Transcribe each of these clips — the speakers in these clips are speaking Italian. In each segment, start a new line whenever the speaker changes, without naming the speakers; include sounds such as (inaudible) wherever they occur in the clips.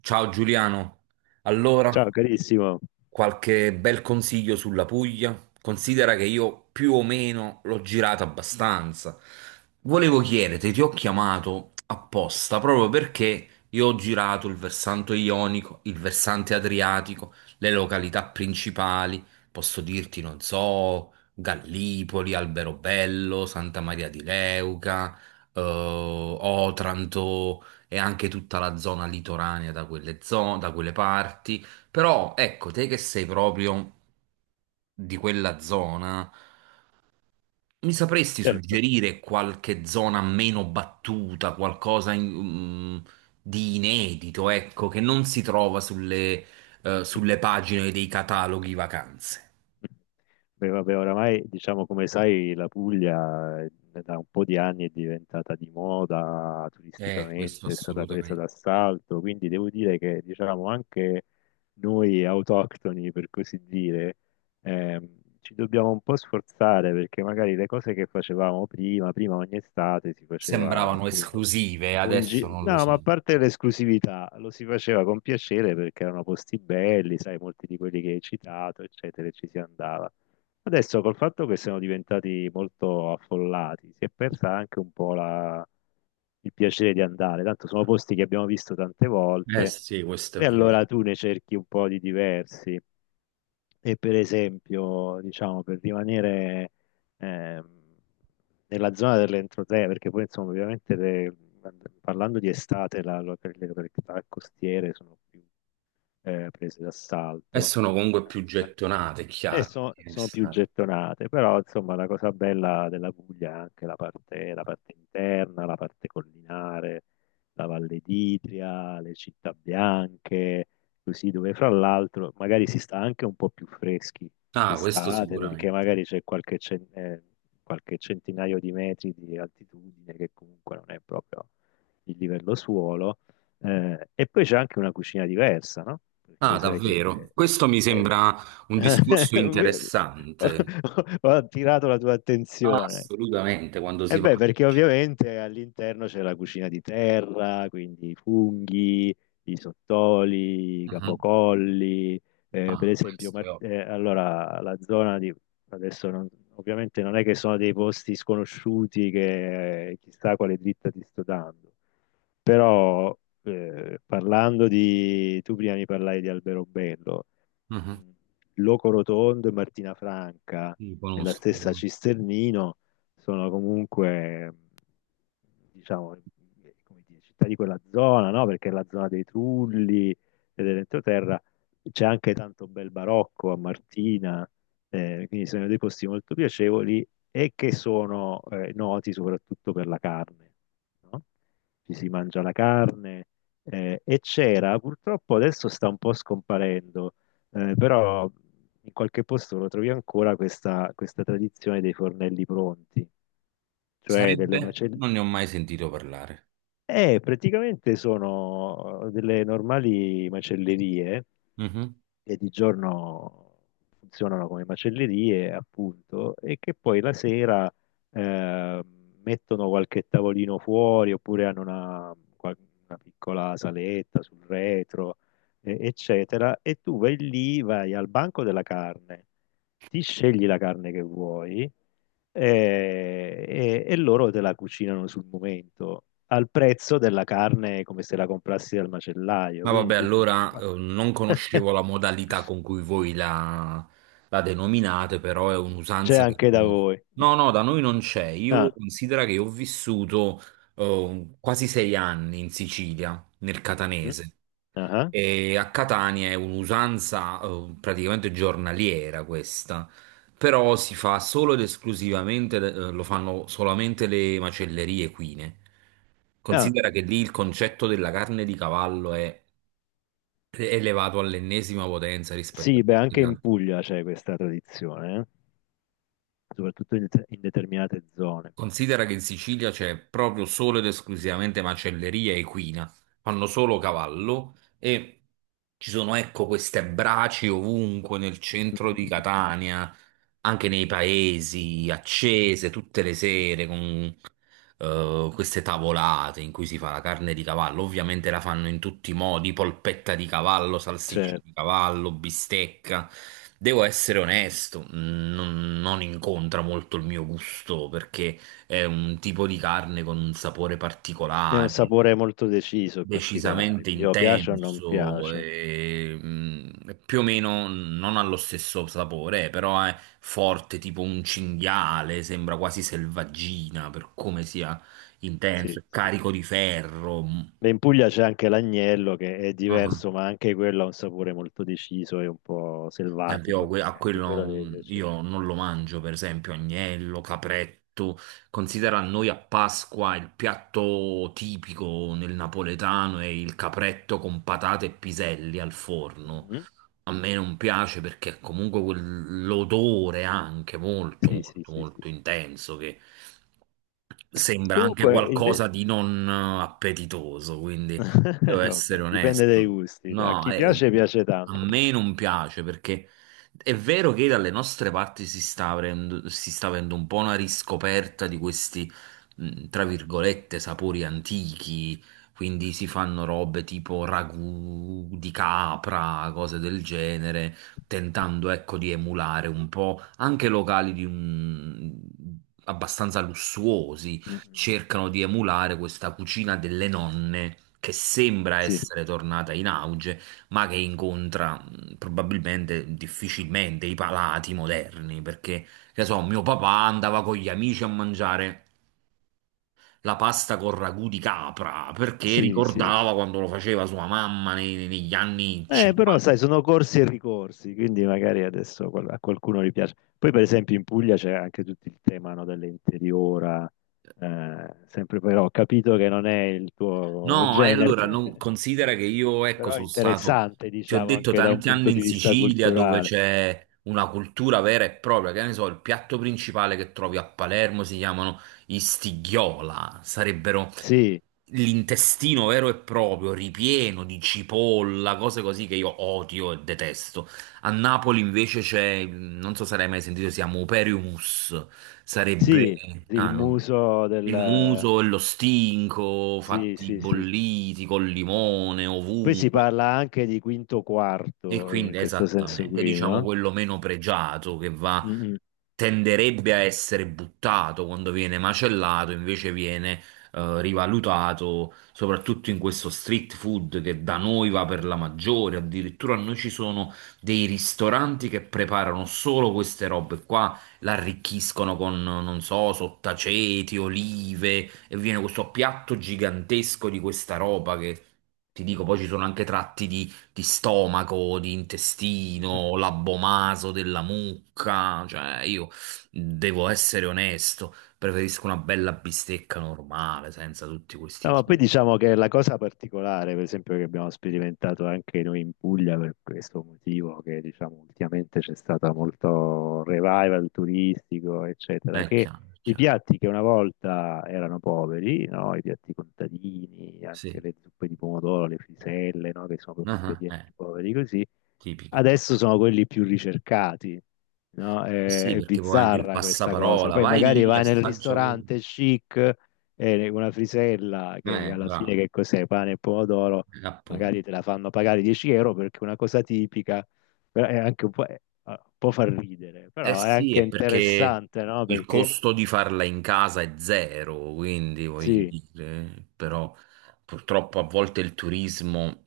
Ciao Giuliano, allora
Ciao carissimo.
qualche bel consiglio sulla Puglia? Considera che io più o meno l'ho girato abbastanza. Volevo chiederti, ti ho chiamato apposta proprio perché io ho girato il versante ionico, il versante adriatico, le località principali, posso dirti, non so, Gallipoli, Alberobello, Santa Maria di Leuca, Otranto e anche tutta la zona litoranea da quelle zone, da quelle parti. Però ecco, te che sei proprio di quella zona, mi sapresti
Certo.
suggerire qualche zona meno battuta, di inedito, ecco, che non si trova sulle pagine dei cataloghi vacanze?
Beh, vabbè, oramai diciamo come sai la Puglia da un po' di anni è diventata di moda
Questo
turisticamente, è stata presa
assolutamente.
d'assalto, quindi devo dire che diciamo anche noi autoctoni per così dire ci dobbiamo un po' sforzare perché magari le cose che facevamo prima ogni estate si faceva
Sembravano
appunto…
esclusive, adesso non lo
No,
so.
ma a parte l'esclusività, lo si faceva con piacere perché erano posti belli, sai, molti di quelli che hai citato, eccetera, e ci si andava. Adesso col fatto che siamo diventati molto affollati, si è persa anche un po' la… il piacere di andare, tanto sono posti che abbiamo visto tante
Eh
volte
sì, questo è
e
vero.
allora tu ne cerchi un po' di diversi. E per esempio, diciamo, per rimanere ehm, nella zona dell'entroterra, perché poi insomma ovviamente le… parlando di estate le località costiere sono più prese
E
d'assalto.
sono comunque più gettonate, è chiaro.
Sono più gettonate, però insomma la cosa bella della Puglia è anche la parte interna, la parte collinare, la Valle d'Itria, le città bianche, così dove fra l'altro magari si sta anche un po' più freschi
Ah, questo
d'estate perché
sicuramente.
magari c'è qualche centinaio di metri di altitudine che comunque non è proprio il livello suolo. E poi c'è anche una cucina diversa, no?
Ah,
Perché sai
davvero?
che…
Questo mi
eh,
sembra un discorso
(laughs) Ho
interessante.
ho attirato la tua
Ah,
attenzione.
assolutamente, quando si
E beh,
parla
perché
di...
ovviamente all'interno c'è la cucina di terra, quindi i funghi, i sottoli, i
Mhm.
capocolli, per
Ah,
esempio,
questo è ovvio.
Allora la zona di… adesso non… ovviamente non è che sono dei posti sconosciuti che chissà quale dritta ti sto dando, però parlando di… tu prima mi parlai di Alberobello,
Mhm.
mh, Loco Rotondo e Martina Franca,
Sì,
nella
conosco.
stessa Cisternino, sono comunque, diciamo, come dire, città di quella zona, no? Perché è la zona dei Trulli e dell'entroterra, c'è anche tanto bel barocco a Martina, quindi sono dei posti molto piacevoli e che sono noti soprattutto per la carne, no? Ci si mangia la carne e c'era, purtroppo adesso sta un po' scomparendo, però in qualche posto lo trovi ancora questa tradizione dei fornelli pronti, cioè delle
Sarebbe?
macellerie.
Non ne ho mai sentito parlare.
Praticamente sono delle normali macellerie
Mhm.
che di giorno funzionano come macellerie, appunto, e che poi la sera eh, mettono qualche tavolino fuori oppure hanno una piccola saletta sul retro, eccetera, e tu vai lì, vai al banco della carne, ti scegli la carne che vuoi e loro te la cucinano sul momento, al prezzo della carne come se la comprassi dal macellaio.
Ma
Quindi
vabbè,
tu dici,
allora
ma…
non
(laughs)
conoscevo la modalità con cui voi la, la denominate, però è
c'è
un'usanza che
anche da
conosco.
voi.
No, no, da noi non c'è. Io
Ah.
considero che ho vissuto quasi sei anni in Sicilia, nel
Mhm.
catanese.
Ah,
E a Catania è un'usanza praticamente giornaliera questa, però si fa solo ed esclusivamente, lo fanno solamente le macellerie equine.
ah.
Considera che lì il concetto della carne di cavallo è elevato all'ennesima potenza rispetto a
Sì, beh,
tutti
anche
gli
in
altri.
Puglia c'è questa tradizione, soprattutto in, in determinate zone.
Considera che in Sicilia c'è proprio solo ed esclusivamente macelleria equina, fanno solo cavallo e ci sono, ecco, queste braci ovunque nel centro di
(laughs)
Catania, anche nei paesi, accese tutte le sere con queste tavolate in cui si fa la carne di cavallo. Ovviamente la fanno in tutti i modi, polpetta di cavallo, salsiccia
Cioè,
di cavallo, bistecca. Devo essere onesto, non, non incontra molto il mio gusto perché è un tipo di carne con un sapore
è un
particolare,
sapore molto deciso e particolare,
decisamente
quindi o piace o non
intenso,
piace.
e, più o meno non ha lo stesso sapore, però è forte, tipo un cinghiale, sembra quasi selvaggina per come sia
Sì,
intenso,
sì,
carico
sì.
di ferro.
Beh, in Puglia c'è anche l'agnello che è
Mm.
diverso, ma anche quello ha un sapore molto deciso e un po'
Per esempio, io
selvatico,
que-
quindi
a
anche quello
quello
deve
mm,
piacere.
io non lo mangio, per esempio, agnello, capretto. Considera noi a Pasqua il piatto tipico nel napoletano è il capretto con patate e piselli al forno.
Mhm.
A me non piace perché comunque quell'odore anche molto,
Sì, sì,
molto,
sì, sì,
molto
sì.
intenso che sembra anche
Comunque, inve-
qualcosa di non appetitoso, quindi devo
(laughs)
essere
vabbè, dipende dai
onesto.
gusti, a
No,
chi piace piace
a
tanto.
me non piace perché è vero che dalle nostre parti si sta avendo un po' una riscoperta di questi, tra virgolette, sapori antichi, quindi si fanno robe tipo ragù di capra, cose del genere, tentando ecco di emulare un po' anche locali di un- abbastanza lussuosi,
Mhm.
cercano di emulare questa cucina delle nonne che sembra
Sì,
essere tornata in auge, ma che incontra probabilmente difficilmente i palati moderni, perché che so, mio papà andava con gli amici a mangiare la pasta con ragù di capra perché
sì, sì.
ricordava quando lo faceva sua mamma nei- negli anni
Però
50.
sai, sono corsi e ricorsi, quindi magari adesso a qualcuno gli piace. Poi, per esempio, in Puglia c'è anche tutto il tema, no, dell'interiora, sempre però ho capito che non è il tuo
No, e
genere,
allora non,
(laughs)
considera che io, ecco,
però è
sono stato,
interessante,
ti ho
diciamo,
detto,
anche da un
tanti anni
punto
in
di vista
Sicilia dove
culturale.
c'è una cultura vera e propria, che ne so, il piatto principale che trovi a Palermo si chiamano i stighiola, sarebbero
Sì,
l'intestino vero e proprio, ripieno di cipolla, cose così che io odio e detesto. A Napoli invece c'è, non so se l'hai mai sentito, si chiama operiumus,
sì,
sarebbe
il muso
il
del…
muso e lo stinco
Sì,
fatti
sì, sì, sì.
bolliti col limone
Poi si
ovunque.
parla anche di quinto
E
quarto, in
quindi
questo senso
esattamente,
qui,
diciamo
no?
quello meno pregiato che va,
Mm, mm.
tenderebbe a essere buttato quando viene macellato, invece viene rivalutato, soprattutto in questo street food che da noi va per la maggiore. Addirittura noi ci sono dei ristoranti che preparano solo queste robe qua, l'arricchiscono con, non so, sottaceti, olive, e viene questo piatto gigantesco di questa roba che ti dico, poi ci sono anche tratti di stomaco, di intestino, l'abbomaso della mucca, cioè io devo essere onesto, preferisco una bella bistecca normale, senza tutti questi
No, ma poi
giri.
diciamo che la cosa particolare, per esempio, che abbiamo sperimentato anche noi in Puglia per questo motivo, che diciamo ultimamente c'è stato molto revival turistico, eccetera, che
È
i
chiaro,
piatti che una volta erano poveri, no? I piatti contadini, anche
sì.
le zuppe di pomodoro, le friselle, no? Che sono proprio
Ah, ah,
ingredienti poveri così,
tipiche.
adesso sono quelli più ricercati, no?
Eh sì,
È
perché poi anche il
bizzarra questa cosa.
passaparola,
Poi
vai
magari
lì,
vai nel
assaggia quello.
ristorante chic e una frisella che alla fine
Bravo,
che cos'è? Pane e pomodoro,
appunto.
magari te la fanno pagare 10 euro perché è una cosa tipica, però è anche un po', può far ridere,
Eh
però è
sì,
anche
è perché
interessante, no?
il
Perché
costo di farla in casa è zero, quindi voglio
sì,
dire, però purtroppo a volte il turismo,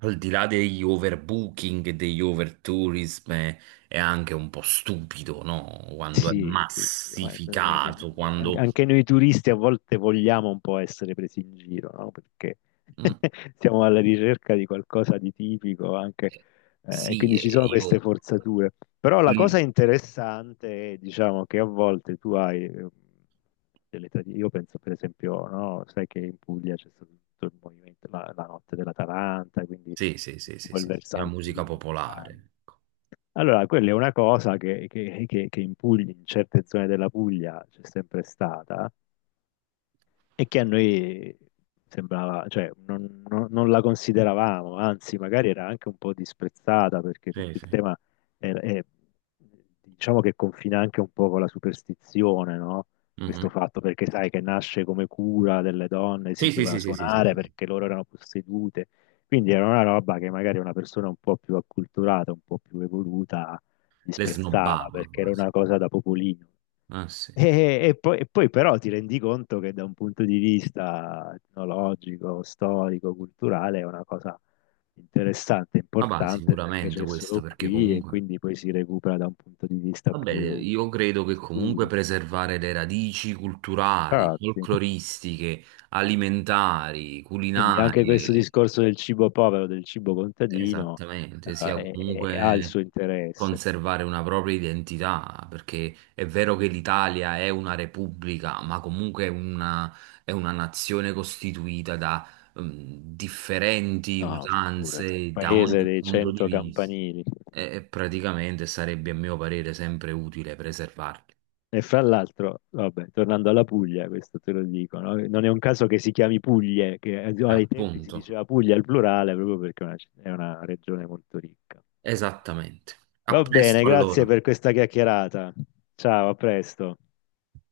al di là degli overbooking e degli overtourism, è anche un po' stupido, no? Quando è
sì, sì, sì, ma
massificato, quando...
anche noi turisti a volte vogliamo un po' essere presi in giro, no? Perché
Mm,
(laughs) siamo alla ricerca di qualcosa di tipico anche,
eh,
e
sì,
quindi ci sono queste
io...
forzature. Però la cosa
il-
interessante è, diciamo, che a volte tu hai delle tradizioni. Io penso, per esempio, no? Sai che in Puglia c'è stato tutto il movimento, la notte della Taranta, quindi
Sì, sì, sì, sì,
quel
sì, sì, la
versante
musica
lì.
popolare, ecco.
Allora, quella è una cosa che, che in Puglia, in certe zone della Puglia c'è sempre stata, e che a noi sembrava, cioè non la consideravamo, anzi magari era anche un po' disprezzata perché
Sì,
tutto il
sì.
tema è, è- diciamo che confina anche un po' con la superstizione, no?
Mhm.
Questo fatto perché sai che nasce come cura delle donne, si
Sì, sì,
doveva
sì, sì, sì, sì,
suonare
sì, sì.
perché loro erano possedute, quindi era una roba che magari una persona un po' più acculturata, un po' più evoluta
Le
disprezzava
snobbava
perché era
quasi.
una cosa da popolino.
Ah, sì.
E poi però ti rendi conto che da un punto di vista etnologico, storico, culturale è una cosa interessante,
Ah, bah,
importante perché
sicuramente
c'è
questo
solo
perché
qui e
comunque,
quindi poi si recupera da un punto di vista
vabbè,
più
io credo
di
che comunque
studio.
preservare le radici culturali,
Infatti,
folcloristiche, alimentari, mm,
quindi anche questo
culinarie,
discorso del cibo povero, del cibo contadino,
esattamente, sia
è… ha il
comunque
suo interesse.
conservare una propria identità, perché è vero che l'Italia è una repubblica, ma comunque è una nazione costituita da differenti
No, figurati,
usanze da
paese
ogni
dei
punto di
cento
vista
campanili.
e praticamente sarebbe, a mio parere, sempre utile preservarle.
E fra l'altro, vabbè, tornando alla Puglia, questo te lo dico, no? Non è un caso che si chiami Puglie, che ai tempi si
Appunto,
diceva Puglia al plurale proprio perché è una, è una regione molto ricca.
esattamente. A
Va bene,
presto
grazie
allora.
per questa chiacchierata. Ciao, a presto.